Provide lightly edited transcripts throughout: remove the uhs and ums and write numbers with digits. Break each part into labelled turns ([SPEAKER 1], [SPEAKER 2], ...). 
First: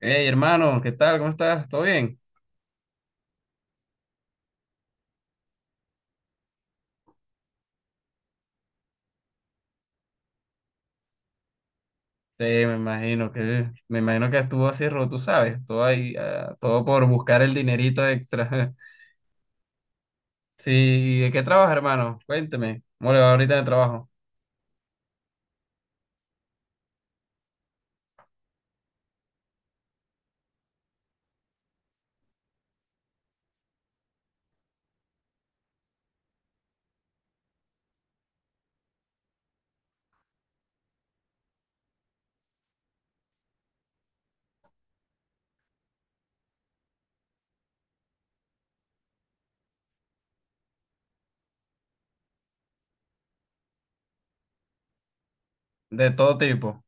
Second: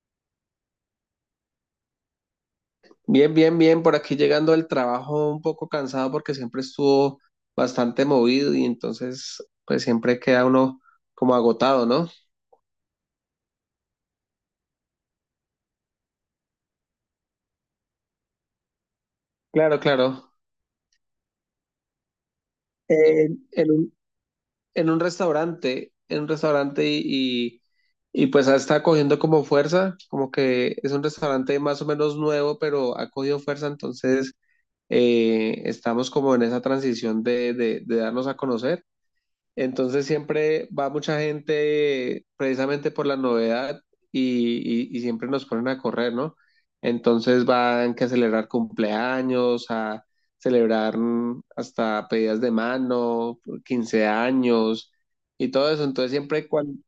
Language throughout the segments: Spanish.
[SPEAKER 1] Hey, hermano, ¿qué tal? ¿Cómo estás? ¿Todo bien?
[SPEAKER 2] Bien, bien, bien, por aquí llegando al trabajo un poco cansado porque siempre estuvo bastante movido y entonces pues siempre queda uno como agotado, ¿no?
[SPEAKER 1] Sí, me imagino que estuvo así, tú sabes, todo ahí, todo por buscar el dinerito extra.
[SPEAKER 2] Claro, claro.
[SPEAKER 1] Sí, ¿y de qué trabajas, hermano? Cuénteme. ¿Cómo le va
[SPEAKER 2] En,
[SPEAKER 1] ahorita en el
[SPEAKER 2] en un,
[SPEAKER 1] trabajo?
[SPEAKER 2] en un restaurante y pues está cogiendo como fuerza, como que es un restaurante más o menos nuevo, pero ha cogido fuerza, entonces estamos como en esa transición de darnos a conocer. Entonces siempre va mucha gente precisamente por la novedad y, y siempre nos ponen a correr, ¿no? Entonces van que a celebrar cumpleaños, a celebrar hasta pedidas de mano, 15 años y todo eso.
[SPEAKER 1] De
[SPEAKER 2] Entonces
[SPEAKER 1] todo
[SPEAKER 2] siempre,
[SPEAKER 1] tipo.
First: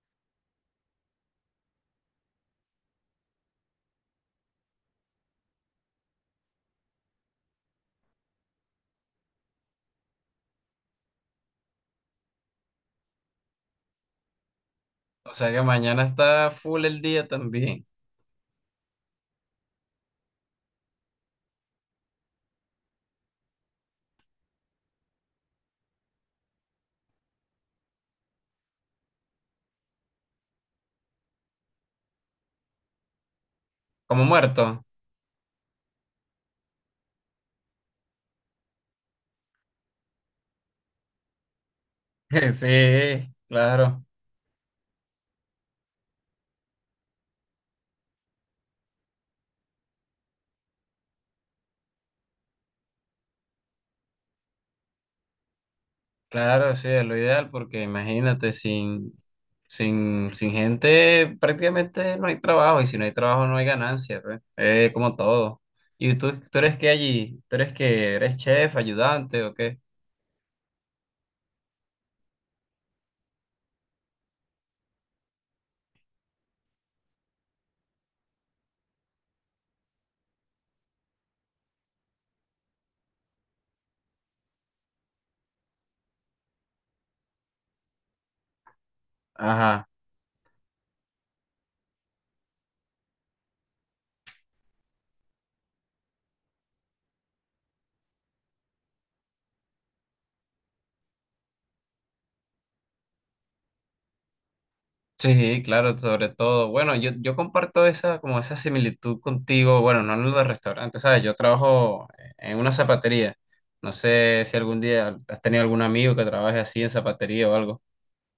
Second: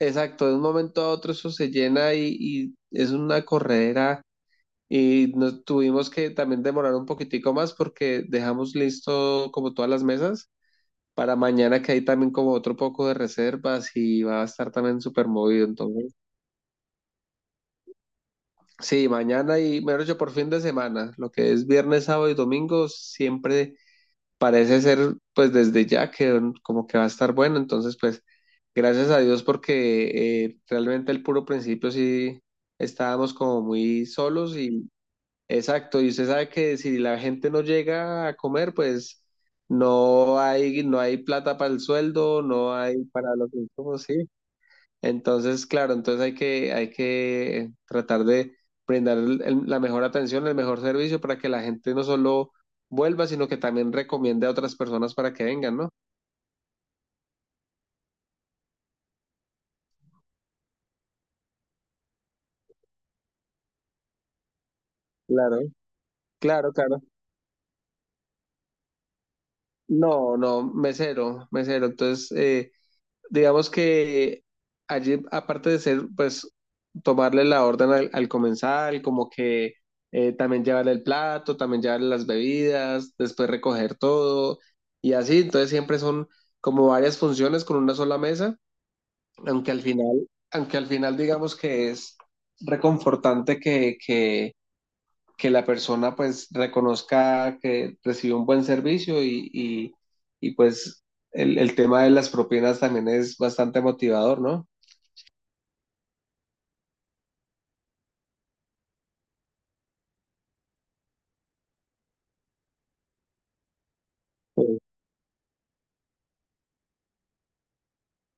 [SPEAKER 2] exacto, de un momento a otro eso se llena y es una corredera. Y nos tuvimos que también demorar un poquitico más porque dejamos listo como todas las mesas para mañana que hay también como otro poco de reservas y va a estar también súper
[SPEAKER 1] O sea que
[SPEAKER 2] movido.
[SPEAKER 1] mañana
[SPEAKER 2] Entonces,
[SPEAKER 1] está full el día también.
[SPEAKER 2] sí, mañana y mejor dicho, por fin de semana, lo que es viernes, sábado y domingo, siempre parece ser pues desde ya que como que va a estar bueno. Entonces, pues gracias a Dios porque realmente el puro principio sí estábamos como muy
[SPEAKER 1] Como
[SPEAKER 2] solos
[SPEAKER 1] muerto.
[SPEAKER 2] y exacto, y usted sabe que si la gente no llega a comer, pues... No hay, no hay plata para el sueldo, no hay
[SPEAKER 1] Sí,
[SPEAKER 2] para los insumos,
[SPEAKER 1] claro.
[SPEAKER 2] sí. Entonces, claro, entonces hay que tratar de brindar la mejor atención, el mejor servicio para que la gente no solo vuelva, sino que también recomiende a otras personas para que vengan, ¿no?
[SPEAKER 1] Claro, sí, es lo ideal porque imagínate, sin gente prácticamente no hay trabajo y si no hay trabajo no hay ganancia, pues. Es como todo.
[SPEAKER 2] Claro,
[SPEAKER 1] ¿Y tú
[SPEAKER 2] claro,
[SPEAKER 1] eres qué
[SPEAKER 2] claro.
[SPEAKER 1] allí? ¿Tú eres que eres chef, ayudante o qué?
[SPEAKER 2] No, no, mesero, mesero. Entonces, digamos que allí, aparte de ser, pues, tomarle la orden al comensal, como que también llevarle el plato, también llevarle las bebidas, después recoger todo y así. Entonces siempre son como varias funciones con una sola mesa,
[SPEAKER 1] Ajá.
[SPEAKER 2] aunque al final digamos que es reconfortante que que la persona pues reconozca que recibió un buen servicio y pues tema de las propinas también es bastante motivador, ¿no?
[SPEAKER 1] Sí, claro, sobre todo. Bueno, yo comparto esa, como esa similitud contigo, bueno, no en los restaurantes, ¿sabes? Yo trabajo en una zapatería. No sé si algún
[SPEAKER 2] Sí,
[SPEAKER 1] día has tenido algún amigo que trabaje así en zapatería o algo.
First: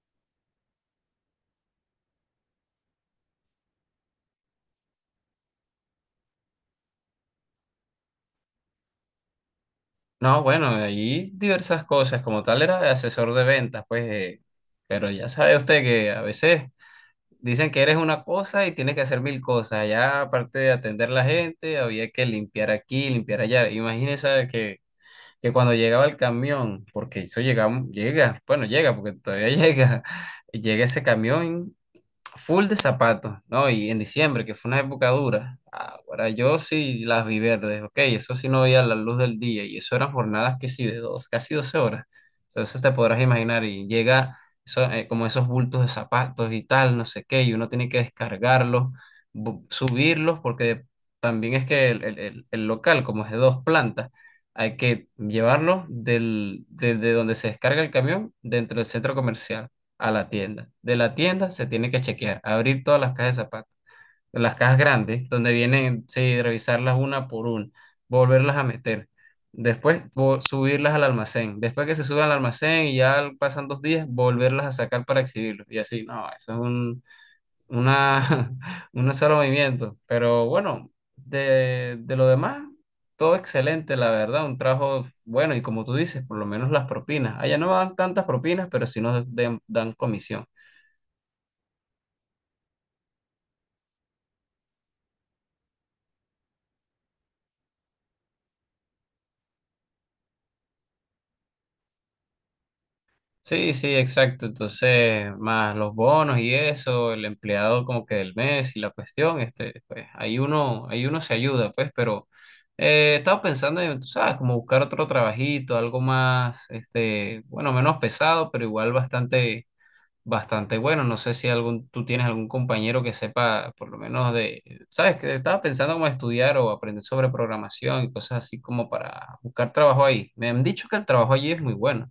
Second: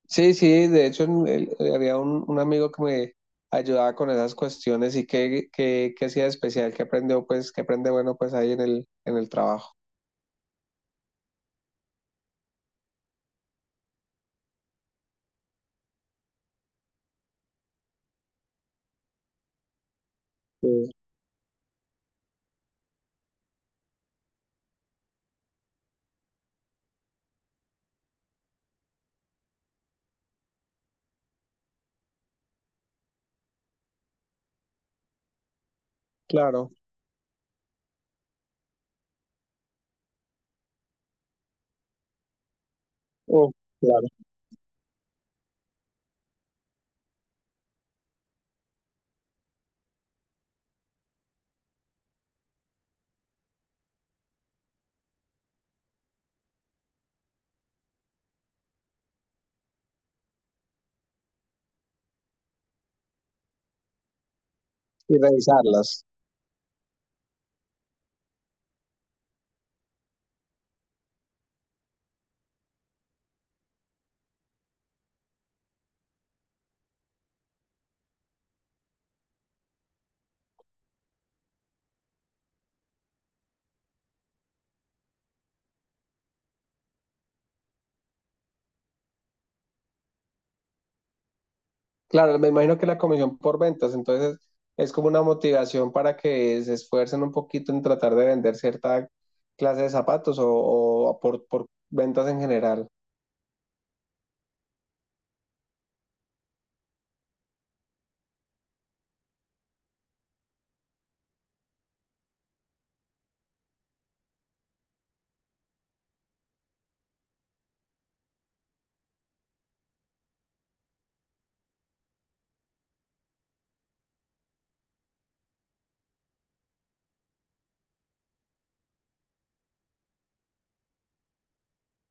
[SPEAKER 2] sí, sí de hecho en había un amigo que me ayudaba con esas cuestiones y que hacía de especial, que aprendió pues, que aprende bueno pues ahí en en el trabajo.
[SPEAKER 1] No, bueno, ahí diversas cosas. Como tal, era asesor de ventas, pues. Pero ya sabe usted que a veces dicen que eres una cosa y tienes que hacer mil cosas. Ya, aparte de
[SPEAKER 2] Sí,
[SPEAKER 1] atender la gente, había que limpiar aquí, limpiar allá. Imagínese que, cuando llegaba el camión, porque eso llega, llega, bueno, llega, porque todavía llega, llega ese camión full de zapatos, ¿no? Y en diciembre, que fue una época dura. Ahora yo
[SPEAKER 2] claro.
[SPEAKER 1] sí las vi verdes, ok, eso sí no veía la luz del día y eso eran jornadas que sí de dos, casi 12 horas. Entonces te podrás
[SPEAKER 2] Oh,
[SPEAKER 1] imaginar y
[SPEAKER 2] claro.
[SPEAKER 1] llega eso, como esos bultos de zapatos y tal, no sé qué, y uno tiene que descargarlos, subirlos, porque también es que el local, como es de 2 plantas, hay que llevarlo desde donde se descarga el camión dentro del centro comercial a la tienda. De la tienda se tiene que chequear, abrir todas las cajas de zapatos, las cajas
[SPEAKER 2] Y
[SPEAKER 1] grandes, donde vienen,
[SPEAKER 2] revisarlas.
[SPEAKER 1] sí, revisarlas una por una, volverlas a meter. Después subirlas al almacén. Después que se suben al almacén y ya pasan 2 días, volverlas a sacar para exhibirlos. Y así, no, eso es una, un solo movimiento. Pero bueno, de lo demás, todo excelente, la verdad. Un trabajo bueno y como tú dices, por lo menos las propinas. Allá no dan tantas propinas, pero sí nos dan comisión.
[SPEAKER 2] Claro, me imagino que la comisión por ventas, entonces es como una motivación para que se esfuercen un poquito en tratar de vender cierta clase de zapatos o por ventas en general.
[SPEAKER 1] Sí, sí, exacto. Entonces, más los bonos y eso, el empleado como que del mes y la cuestión, este, pues ahí uno se ayuda, pues, pero estaba pensando en, tú sabes, como buscar otro trabajito, algo más, este, bueno, menos pesado, pero igual bastante, bastante bueno. No sé si algún, tú tienes algún compañero que sepa, por lo menos de, sabes, que estaba pensando como estudiar o aprender sobre programación y cosas así como para buscar trabajo ahí. Me han dicho que el trabajo allí es muy bueno.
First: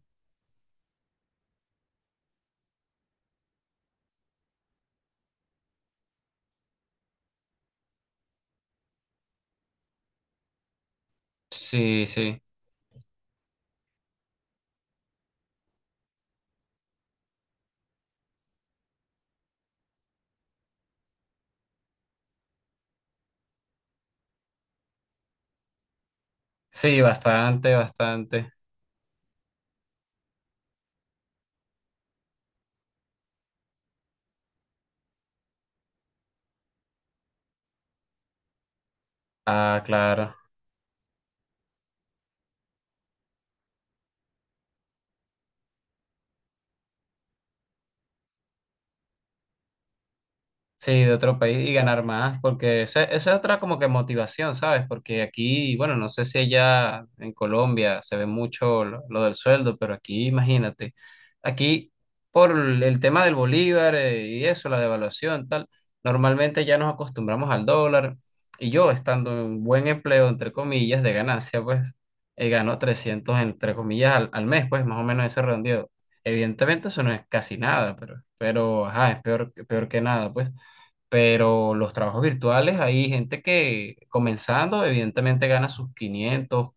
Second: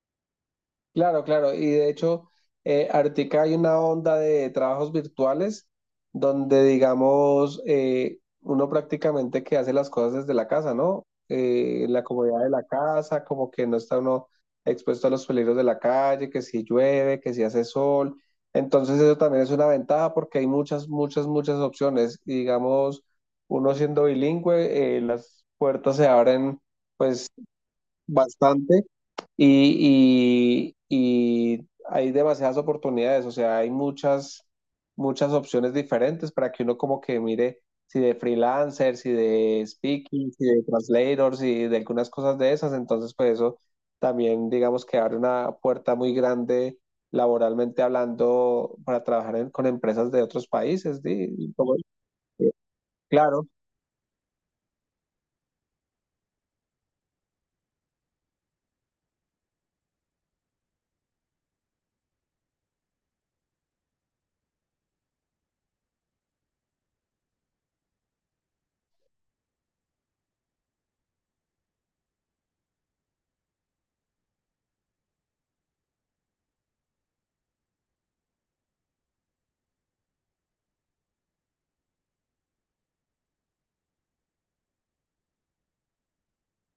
[SPEAKER 2] Claro, claro. Y de hecho, ahorita hay una onda de trabajos virtuales donde, digamos, uno prácticamente que hace las cosas desde la casa, ¿no? En la
[SPEAKER 1] Sí,
[SPEAKER 2] comodidad
[SPEAKER 1] sí.
[SPEAKER 2] de la casa, como que no está uno expuesto a los peligros de la calle, que si llueve, que si hace sol. Entonces eso también es una ventaja porque hay muchas, muchas, muchas opciones. Y digamos, uno siendo bilingüe, las puertas se abren
[SPEAKER 1] Sí,
[SPEAKER 2] pues
[SPEAKER 1] bastante, bastante.
[SPEAKER 2] bastante y hay demasiadas oportunidades, o sea, hay muchas, muchas opciones diferentes para que uno como que mire si de freelancer, si de
[SPEAKER 1] Ah,
[SPEAKER 2] speaking,
[SPEAKER 1] claro.
[SPEAKER 2] si de translator, si de algunas cosas de esas, entonces pues eso también digamos que abre una puerta muy grande laboralmente hablando para trabajar con empresas de otros
[SPEAKER 1] Sí,
[SPEAKER 2] países,
[SPEAKER 1] de otro
[SPEAKER 2] ¿sí?
[SPEAKER 1] país y
[SPEAKER 2] Como-
[SPEAKER 1] ganar más,
[SPEAKER 2] eh,
[SPEAKER 1] porque esa es
[SPEAKER 2] claro,
[SPEAKER 1] otra como que motivación, ¿sabes? Porque aquí, bueno, no sé si allá en Colombia se ve mucho lo del sueldo, pero aquí, imagínate, aquí por el tema del bolívar y eso, la devaluación, tal, normalmente ya nos acostumbramos al dólar y yo estando en un buen empleo, entre comillas, de ganancia, pues gano 300 entre comillas, al mes, pues más o menos ese redondeo. Evidentemente eso no es casi nada, pero, ajá, es peor, peor que nada, pues. Pero los trabajos virtuales, hay gente que comenzando, evidentemente gana sus 500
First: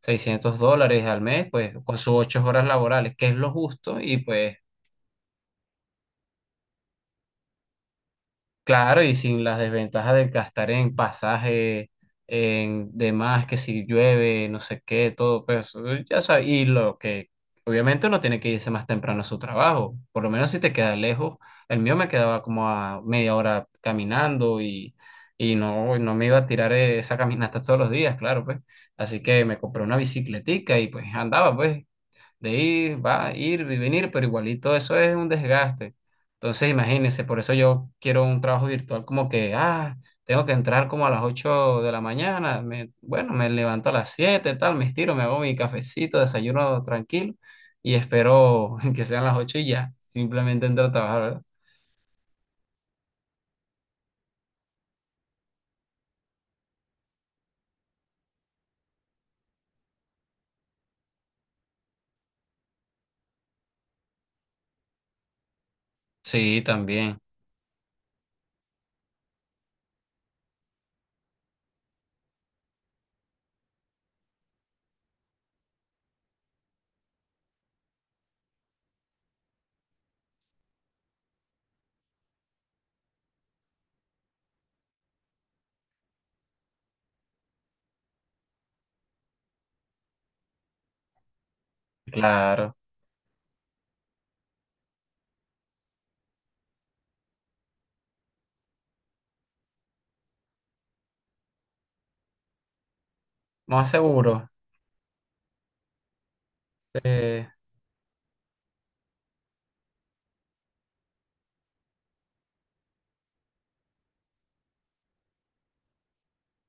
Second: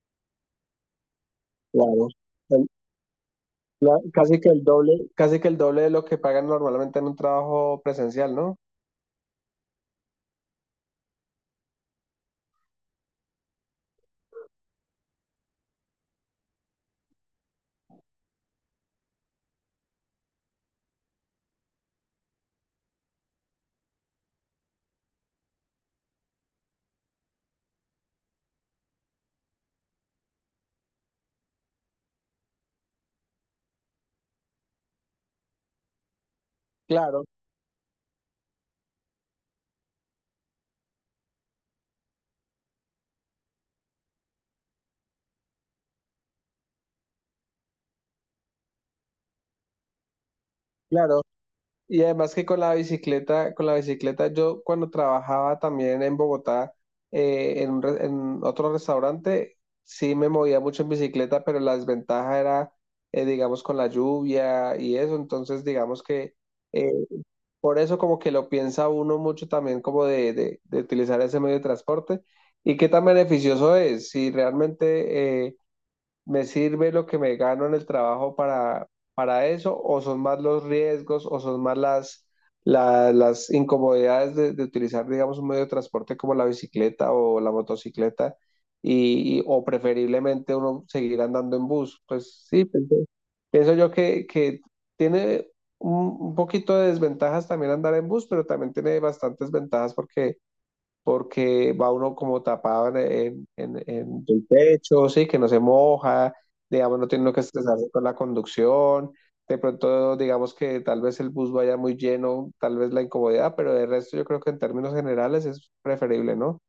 [SPEAKER 1] 600 dólares al mes, pues con
[SPEAKER 2] claro.
[SPEAKER 1] sus 8 horas
[SPEAKER 2] El-
[SPEAKER 1] laborales, que es lo justo, y
[SPEAKER 2] Casi que
[SPEAKER 1] pues
[SPEAKER 2] el doble, casi que el doble de lo que pagan normalmente en un trabajo presencial, ¿no?
[SPEAKER 1] claro, y sin las desventajas de gastar en pasaje, en demás, que si llueve, no sé qué, todo, pues eso, ya sabes, y lo que obviamente uno tiene que irse más temprano a su trabajo, por lo menos si te queda lejos, el mío me quedaba como a media hora caminando y no, no me iba a tirar esa caminata todos los días, claro, pues, así que me compré una bicicletica y pues andaba, pues, de ir, va, ir y venir, pero igualito eso es un desgaste. Entonces, imagínense,
[SPEAKER 2] Claro,
[SPEAKER 1] por eso yo quiero un trabajo virtual como que, tengo que entrar como a las 8 de la mañana, me levanto a las 7 tal, me estiro, me hago mi cafecito, desayuno tranquilo y espero que sean las 8 y ya, simplemente entro a trabajar,
[SPEAKER 2] claro.
[SPEAKER 1] ¿verdad?
[SPEAKER 2] Y además que con la bicicleta, yo cuando trabajaba también en Bogotá, un en otro restaurante, sí me movía mucho en bicicleta, pero la desventaja era, digamos, con la lluvia y eso. Entonces, digamos que
[SPEAKER 1] Sí,
[SPEAKER 2] eh,
[SPEAKER 1] también,
[SPEAKER 2] por eso como que lo piensa uno mucho también como de utilizar ese medio de transporte y qué tan beneficioso es. Si realmente... ¿me sirve lo que me gano en el trabajo para eso? ¿O son más los riesgos o son más las incomodidades de utilizar, digamos, un medio de transporte como la bicicleta o la motocicleta? O preferiblemente uno seguir andando en bus. Pues sí,
[SPEAKER 1] claro,
[SPEAKER 2] pienso, pienso yo que tiene un poquito de desventajas también andar en bus, pero también tiene bastantes ventajas porque porque va uno como tapado
[SPEAKER 1] más
[SPEAKER 2] en el
[SPEAKER 1] seguro.
[SPEAKER 2] pecho, sí, que no se moja, digamos,
[SPEAKER 1] Sí.
[SPEAKER 2] no tiene uno que estresarse con la conducción, de pronto digamos que tal vez el bus vaya muy lleno, tal vez la incomodidad, pero de resto yo creo que en términos generales es preferible, ¿no?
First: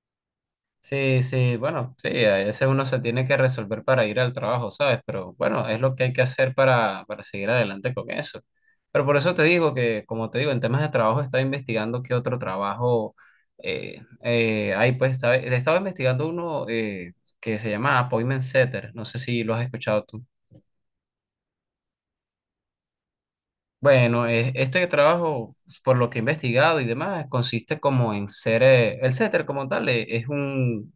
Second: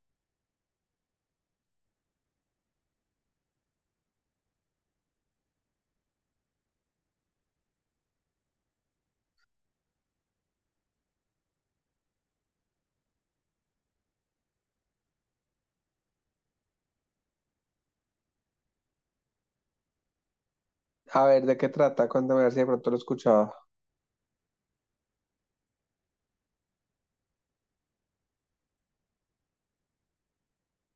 [SPEAKER 1] Sí, sí, bueno, sí, a veces uno se tiene que resolver para ir al trabajo, ¿sabes? Pero bueno, es lo que hay que hacer para seguir adelante con eso. Pero por eso te digo que, como te digo, en temas de trabajo estaba investigando qué otro trabajo hay, pues estaba investigando uno que se llama Appointment Setter, no sé si lo has escuchado tú.
[SPEAKER 2] A ver, ¿de qué trata? Cuéntame a ver si de pronto lo escuchaba.
[SPEAKER 1] Bueno, este trabajo, por lo que he investigado y demás, consiste como en ser, el setter como tal, es un,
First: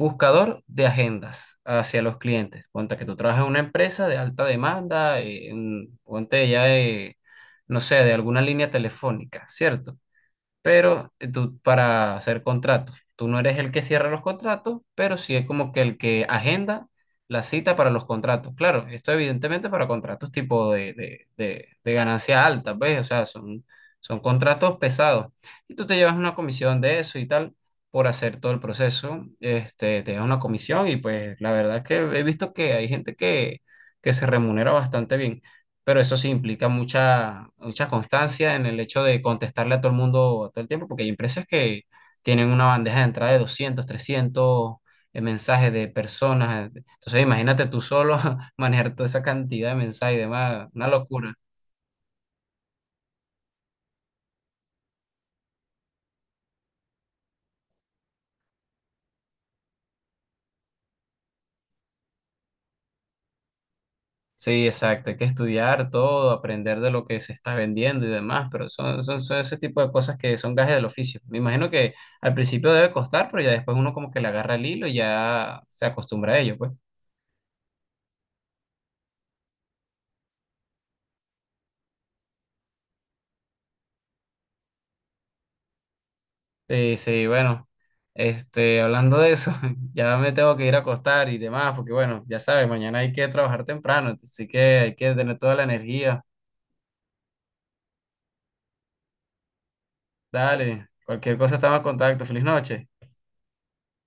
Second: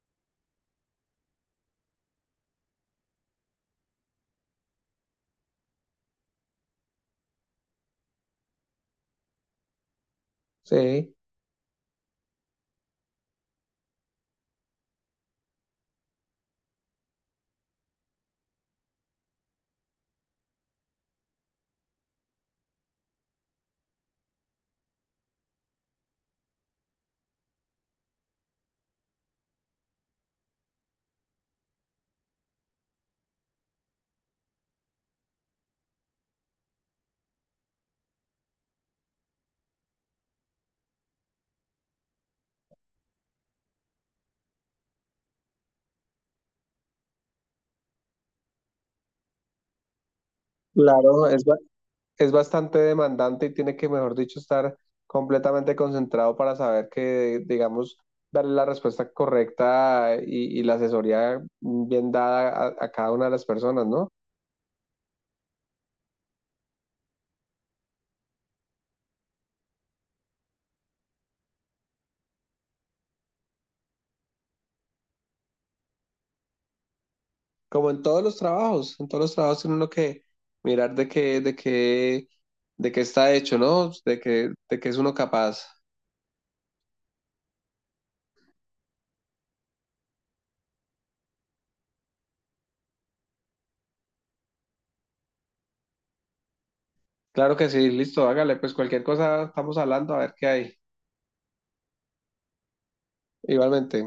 [SPEAKER 1] buscador de agendas hacia los clientes. Ponte que tú trabajas en una empresa de alta demanda, ponte ya, no sé, de alguna línea telefónica, ¿cierto? Pero
[SPEAKER 2] Sí,
[SPEAKER 1] tú para hacer contratos. Tú no eres el que cierra los contratos, pero sí es como que el que agenda la cita para los contratos. Claro, esto evidentemente para contratos tipo de ganancia alta, ¿ves? O sea, son, contratos pesados. Y tú te llevas una comisión de eso y tal por hacer todo el proceso. Este, te llevas una comisión y pues la verdad es que he visto que hay gente que se remunera bastante bien, pero eso sí implica mucha, mucha constancia en el hecho de contestarle a todo el mundo todo el tiempo, porque hay empresas que tienen una bandeja de entrada de 200, 300 mensajes de personas. Entonces, imagínate tú solo manejar toda esa cantidad de mensajes y demás, una
[SPEAKER 2] claro,
[SPEAKER 1] locura.
[SPEAKER 2] es bastante demandante y tiene que, mejor dicho, estar completamente concentrado para saber que, digamos, darle la respuesta correcta y la asesoría bien dada a, cada una de las personas, ¿no?
[SPEAKER 1] Sí, exacto, hay que estudiar todo, aprender de lo que se está vendiendo y demás, pero son ese tipo de cosas que son gajes del oficio. Me imagino que al principio debe costar, pero ya después uno como que le agarra el hilo y ya se acostumbra a ello, pues.
[SPEAKER 2] Como en todos los trabajos, en todos los trabajos tiene uno que mirar de qué, de qué, de qué está hecho, ¿no? De qué es uno capaz.
[SPEAKER 1] Sí, sí, bueno, este, hablando de eso, ya me tengo que ir a acostar y demás, porque bueno, ya sabes, mañana hay que trabajar temprano, así que hay que tener toda la energía.
[SPEAKER 2] Claro que sí, listo, hágale, pues cualquier cosa estamos hablando, a ver qué hay.
[SPEAKER 1] Dale, cualquier cosa estamos en contacto. Feliz noche.
[SPEAKER 2] Igualmente.